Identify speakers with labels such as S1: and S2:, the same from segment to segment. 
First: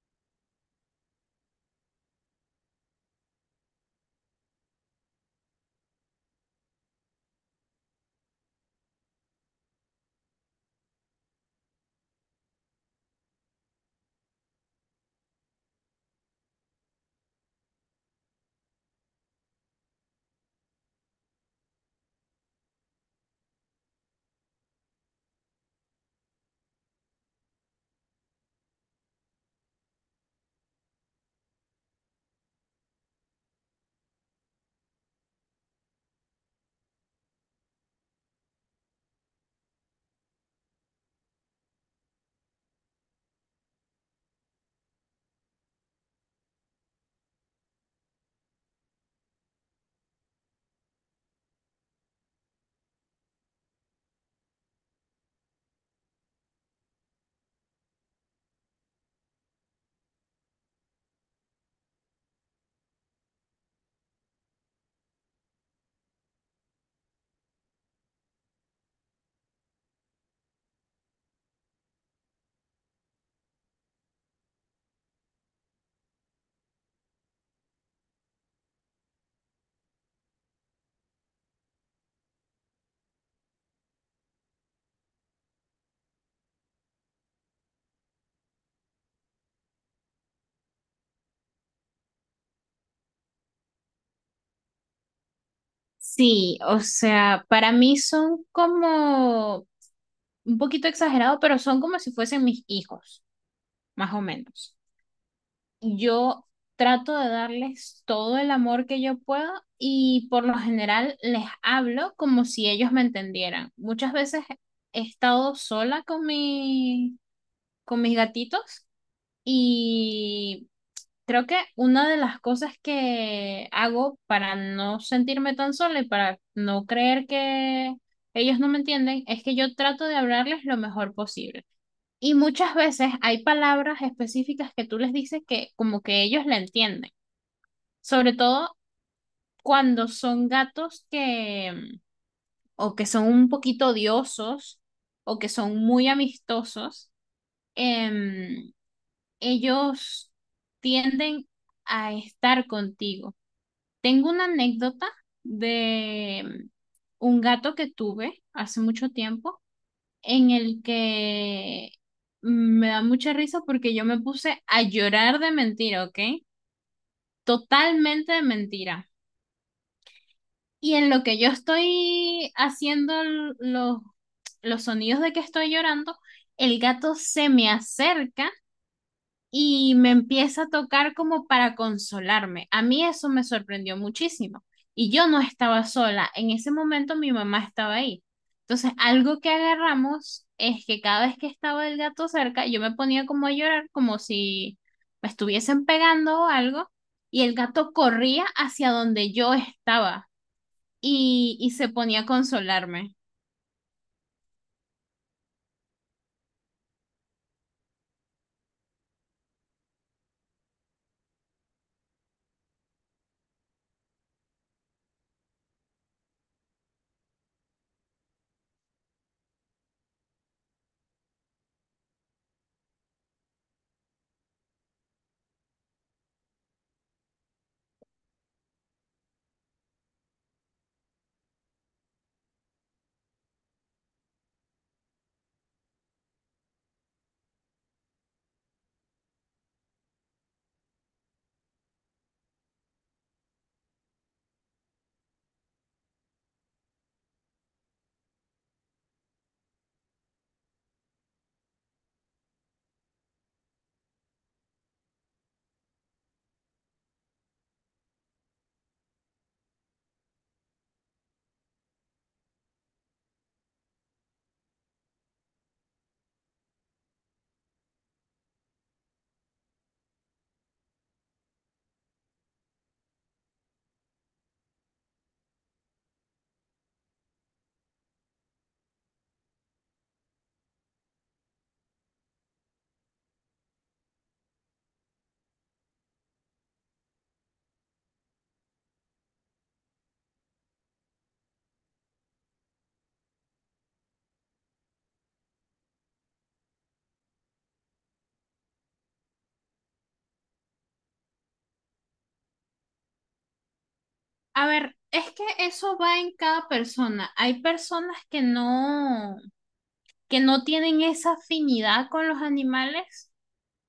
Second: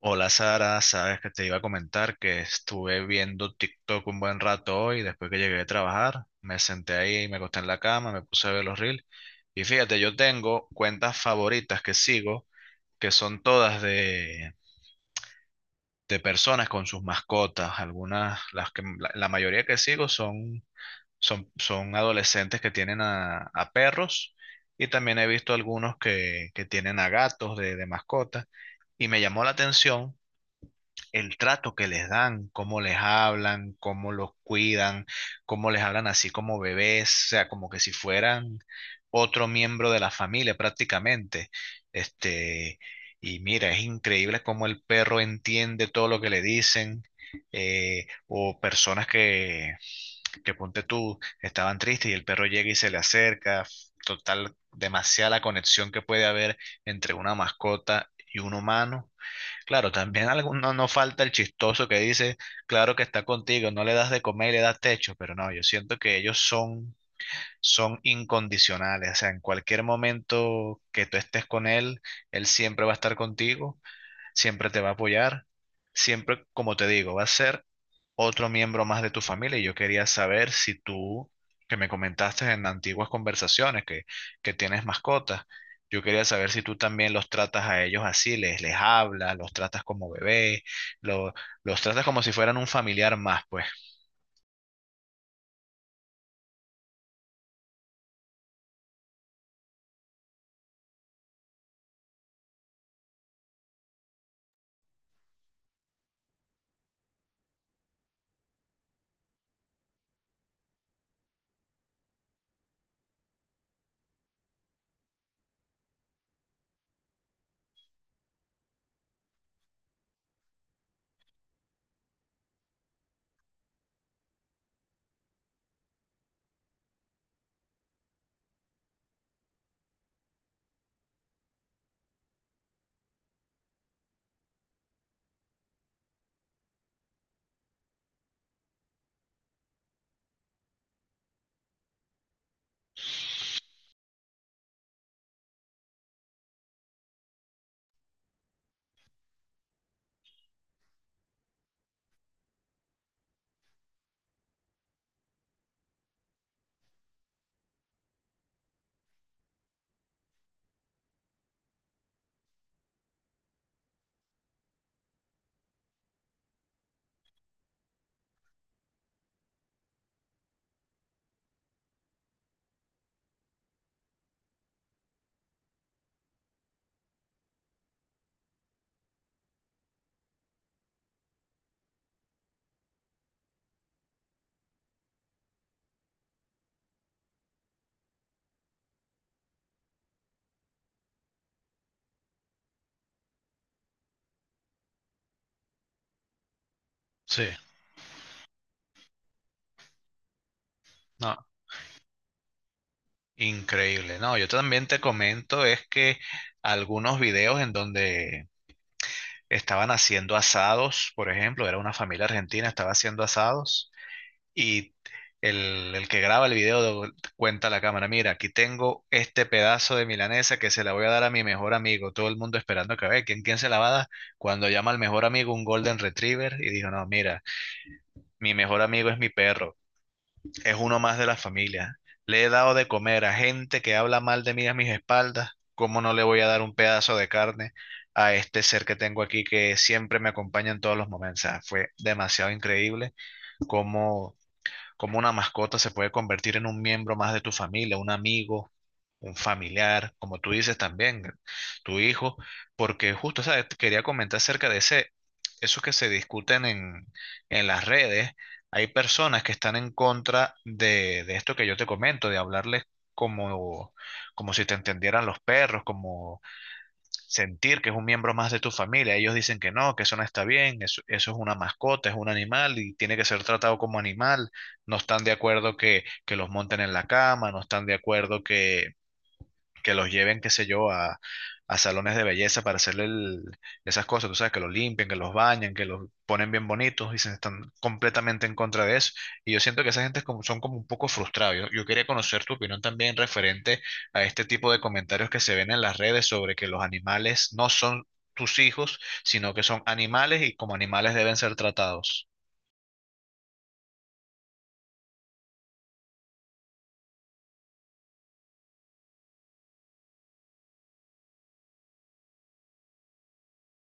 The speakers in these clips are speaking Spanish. S1: Hola Sara, sabes que te iba a comentar que estuve viendo TikTok un buen rato hoy, después que llegué de trabajar, me senté ahí, me acosté en la cama, me puse a ver los reels y fíjate, yo tengo cuentas favoritas que sigo, que son todas de personas con sus mascotas, algunas, la mayoría que sigo son adolescentes que tienen a perros y también he visto algunos que tienen a gatos de mascota y me llamó la atención el trato que les dan, cómo les hablan, cómo los cuidan, cómo les hablan así como bebés, o sea, como que si fueran otro miembro de la familia prácticamente. Este, y mira, es increíble cómo el perro entiende todo lo que le dicen. O personas que ponte tú, estaban tristes y el perro llega y se le acerca. Total, demasiada la conexión que puede haber entre una mascota y un humano. Claro, también alguno no falta el chistoso que dice, claro que está contigo, no le das de comer y le das techo, pero no, yo siento que ellos son, son incondicionales, o sea, en cualquier momento que tú estés con él, él siempre va a estar contigo, siempre te va a apoyar, siempre, como te digo, va a ser otro miembro más de tu familia. Y yo quería saber si tú, que me comentaste en antiguas conversaciones que tienes mascotas, yo quería saber si tú también los tratas a ellos así, les hablas, los tratas como bebé, lo- los tratas como si fueran un familiar más, pues.
S2: Sí, o sea, para mí son como un poquito exagerado, pero son como si fuesen mis hijos, más o menos. Yo trato de darles todo el amor que yo puedo y por lo general les hablo como si ellos me entendieran. Muchas veces he estado sola con mis gatitos y creo que una de las cosas que hago para no sentirme tan sola y para no creer que ellos no me entienden es que yo trato de hablarles lo mejor posible. Y muchas veces hay palabras específicas que tú les dices que como que ellos la entienden. Sobre todo cuando son gatos o que son un poquito odiosos o que son muy amistosos, em, ellos tienden a estar contigo. Tengo una anécdota de un gato que tuve hace mucho tiempo en el que me da mucha risa porque yo me puse a llorar de mentira, ¿ok? Totalmente de mentira. Y en lo que yo estoy haciendo los sonidos de que estoy llorando, el gato se me acerca y me empieza a tocar como para consolarme. A mí eso me sorprendió muchísimo. Y yo no estaba sola. En ese momento mi mamá estaba ahí. Entonces, algo que agarramos es que cada vez que estaba el gato cerca, yo me ponía como a llorar, como si me estuviesen pegando o algo, y
S1: Sí.
S2: el gato corría hacia donde yo estaba
S1: No,
S2: y se ponía a consolarme.
S1: increíble. No, yo también te comento es que algunos videos en donde estaban haciendo asados, por ejemplo, era una familia argentina, estaba haciendo asados y el que graba el video cuenta a la cámara, mira, aquí tengo este pedazo de milanesa que se la voy a dar a mi mejor amigo, todo el mundo esperando que vea, quién se la va a dar? Cuando llama al mejor amigo un Golden Retriever y dijo, no, mira, mi mejor amigo es mi perro, es uno más de la familia. Le he dado de comer a gente que habla mal de mí a mis espaldas. ¿Cómo no le voy a dar un pedazo de carne a este ser que tengo aquí que siempre me acompaña en todos los momentos? O sea, fue demasiado increíble cómo una mascota se puede convertir en un miembro más de tu familia, un amigo, un familiar, como tú dices también, tu hijo, porque justo, ¿sabes? Quería comentar acerca de esos que se discuten en las redes. Hay personas que están en contra de esto que yo te comento, de hablarles como, como si te entendieran los perros, como sentir que es un miembro más de tu familia. Ellos dicen que no, que eso no está bien, eso es una mascota, es un animal y tiene que ser tratado como animal. No están de acuerdo que los monten en la cama, no están de acuerdo que los lleven, qué sé yo, a salones de belleza para hacerle esas cosas, tú sabes, que los limpian, que los bañan, que los ponen bien bonitos y se están completamente en contra de eso. Y yo siento que esa gente es como, son como un poco frustrados. Yo quería conocer tu opinión también referente a este tipo de comentarios que se ven en las redes sobre que los animales no son tus hijos, sino que son animales y como animales deben ser tratados.
S2: A ver, es que eso va en cada persona. Hay personas que no tienen esa afinidad con los animales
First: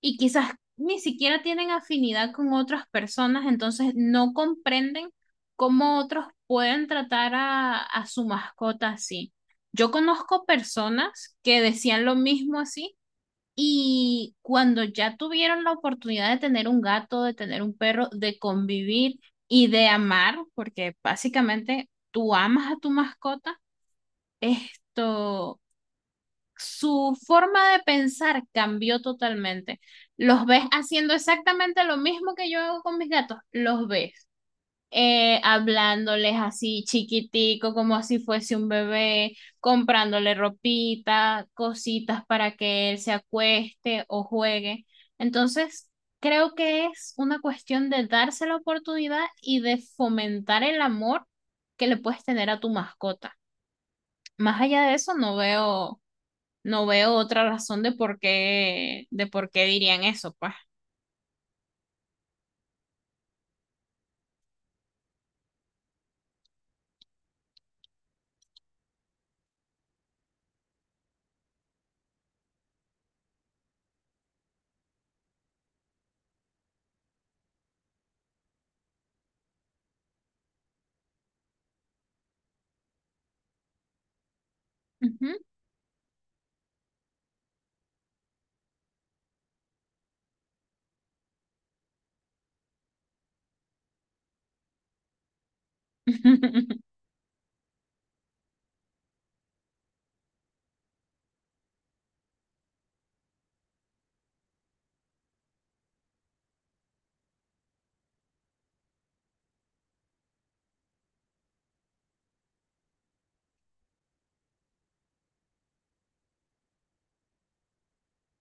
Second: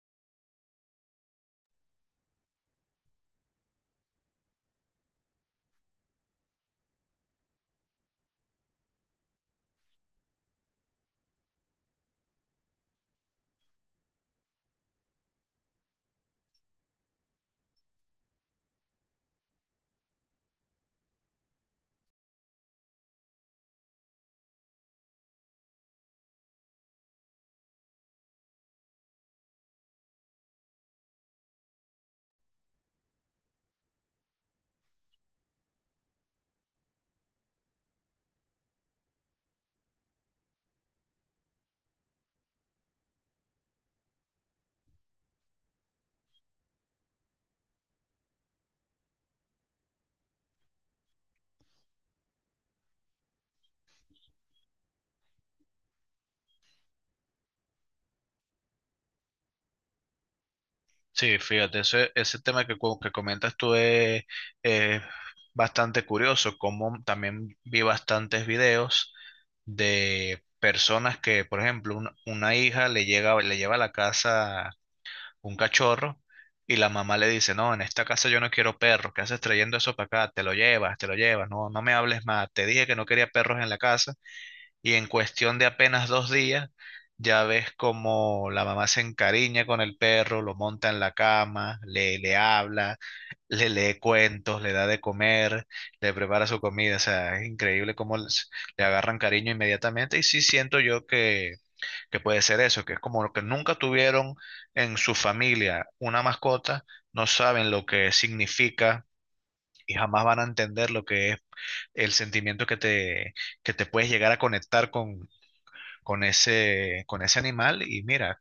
S2: y quizás ni siquiera tienen afinidad con otras personas, entonces no comprenden cómo otros pueden tratar a su mascota así. Yo conozco personas que decían lo mismo así y cuando ya tuvieron la oportunidad de tener un gato, de tener un perro, de convivir y de amar, porque básicamente tú amas a tu mascota, esto su forma de pensar cambió totalmente. Los ves haciendo exactamente lo mismo que yo hago con mis gatos, los ves. Hablándoles así chiquitico, como si fuese un bebé, comprándole ropita, cositas para que él se acueste o juegue. Entonces, creo que es una cuestión de darse la oportunidad y de fomentar el amor que le puedes tener a tu mascota. Más allá de eso, no veo otra razón de por qué dirían eso, pues.
S1: Sí, fíjate, ese tema que comentas tú es bastante curioso, como también vi bastantes videos de personas que, por ejemplo, una hija le llega, le lleva a la casa un cachorro y la mamá le dice, no, en esta casa yo no quiero perros, ¿qué haces trayendo eso para acá? Te lo llevas, no me hables más, te dije que no quería perros en la casa y en
S2: Ujú.
S1: cuestión de apenas dos días ya ves como la mamá se encariña con el perro, lo monta en la cama, le habla, le lee cuentos, le da de comer, le prepara su comida. O sea, es increíble cómo le agarran cariño inmediatamente. Y sí siento yo que puede ser eso, que es como lo que nunca tuvieron en su familia una mascota, no saben lo que significa. Y jamás van a entender lo que es el sentimiento que te puedes llegar a conectar con ese animal y mira,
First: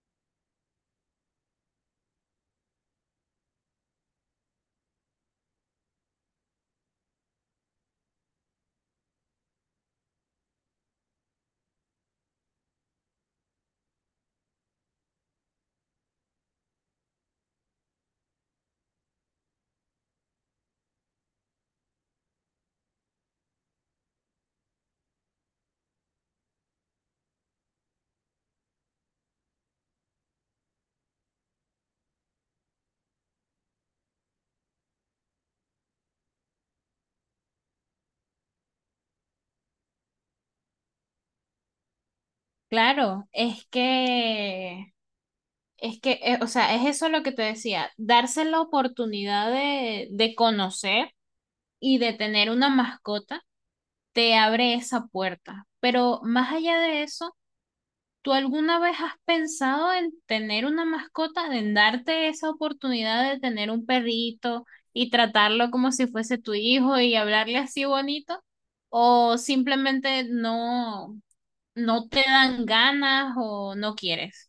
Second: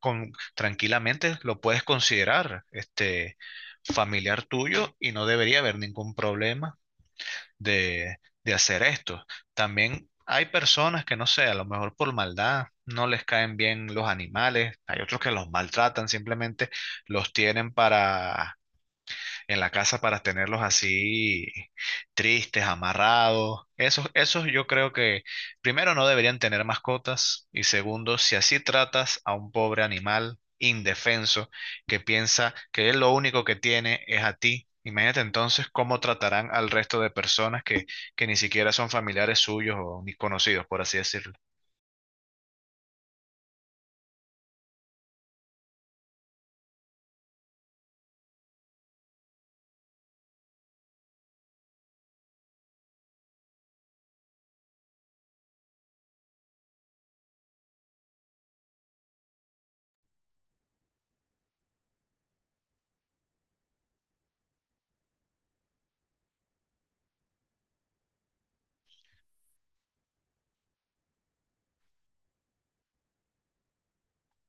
S1: con, tranquilamente lo puedes considerar este familiar tuyo y no debería haber ningún problema de, de hacer esto. También hay personas que no sé, a lo mejor por maldad no les caen bien los animales, hay otros que los maltratan, simplemente los tienen para en la casa para tenerlos así tristes, amarrados. Esos yo creo que primero no deberían tener mascotas y segundo, si así tratas a un pobre animal indefenso que piensa que él lo único que tiene es a ti. Imagínate entonces cómo tratarán al resto de personas que ni siquiera son familiares suyos o ni conocidos, por así decirlo.
S2: Claro, o sea, es eso lo que te decía, darse la oportunidad de conocer y de tener una mascota te abre esa puerta. Pero más allá de eso, ¿tú alguna vez has pensado en tener una mascota, en darte esa oportunidad de tener un perrito y tratarlo como si fuese tu hijo y hablarle así bonito? ¿O simplemente no, no te dan ganas o no quieres?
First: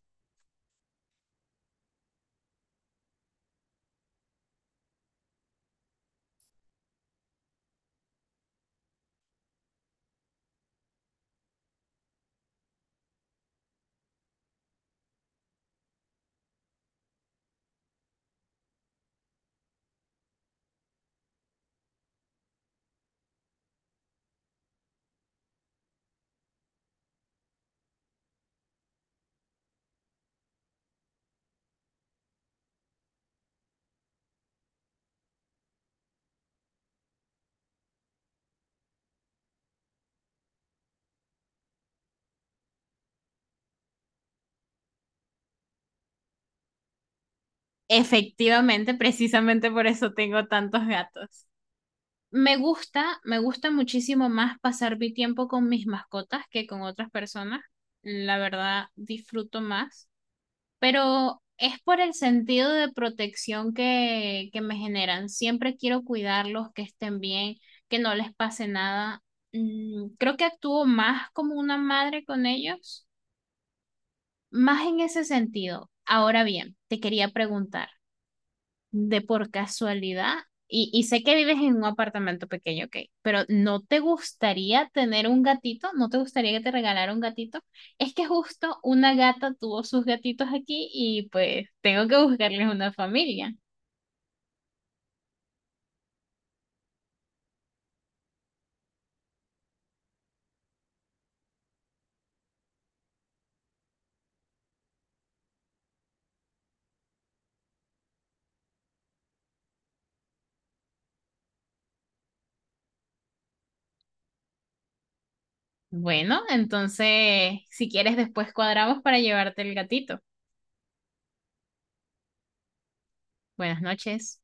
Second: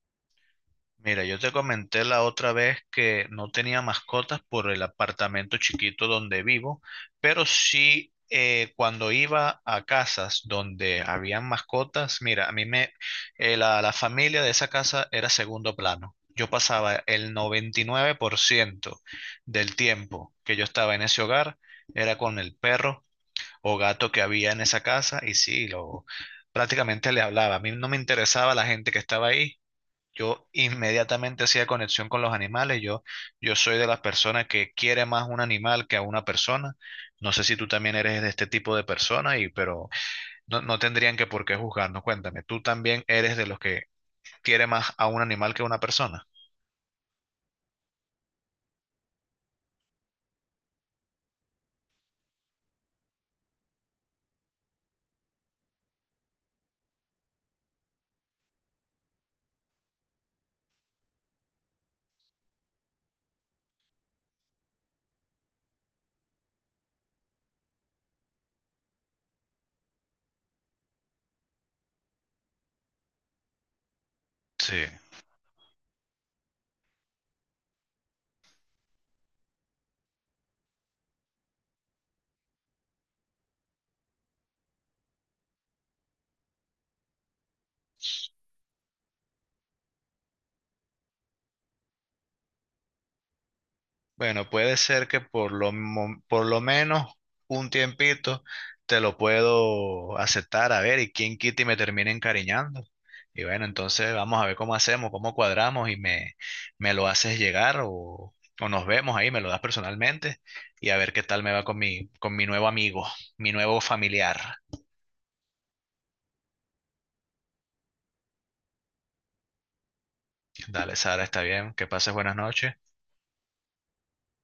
S1: Mira, yo te comenté la otra vez que no tenía mascotas por el apartamento chiquito donde vivo, pero sí cuando iba a casas donde habían mascotas, mira, a mí me, la, la familia de esa casa era segundo plano. Yo pasaba el 99% del tiempo que yo estaba en ese hogar, era con el perro o gato que había en esa casa y sí, prácticamente le hablaba. A mí no me interesaba la gente que estaba ahí, yo inmediatamente hacía conexión con los animales. Yo soy de las personas que quiere más un animal que a una persona. No sé si tú también eres de este tipo de persona, y, pero no tendrían que por qué juzgarnos. Cuéntame, ¿tú también eres de los que quiere más a un animal que a una persona?
S2: Efectivamente, precisamente por eso tengo tantos gatos. Me gusta muchísimo más pasar mi tiempo con mis mascotas que con otras personas. La verdad, disfruto más, pero es por el sentido de protección que me generan. Siempre quiero cuidarlos, que estén bien, que no les pase nada. Creo que actúo más como una madre con ellos,
S1: Sí.
S2: más en ese sentido. Ahora bien, te quería preguntar, de por casualidad, y sé que vives en un apartamento pequeño, ok, pero ¿no te gustaría tener un gatito? ¿No te gustaría que te regalara un gatito? Es que justo una gata tuvo sus gatitos aquí y pues tengo que buscarles una familia.
S1: Bueno, puede ser que por lo menos un tiempito te lo puedo aceptar, a ver, y quién quita y me termine encariñando. Y bueno, entonces vamos a ver cómo hacemos, cómo cuadramos y me lo haces llegar o nos vemos ahí, me lo das personalmente y a ver qué tal me va con con mi nuevo amigo, mi nuevo familiar.
S2: Bueno, entonces, si quieres, después cuadramos para llevarte el gatito.
S1: Dale, Sara, está bien, que pases buenas noches.
S2: Buenas noches.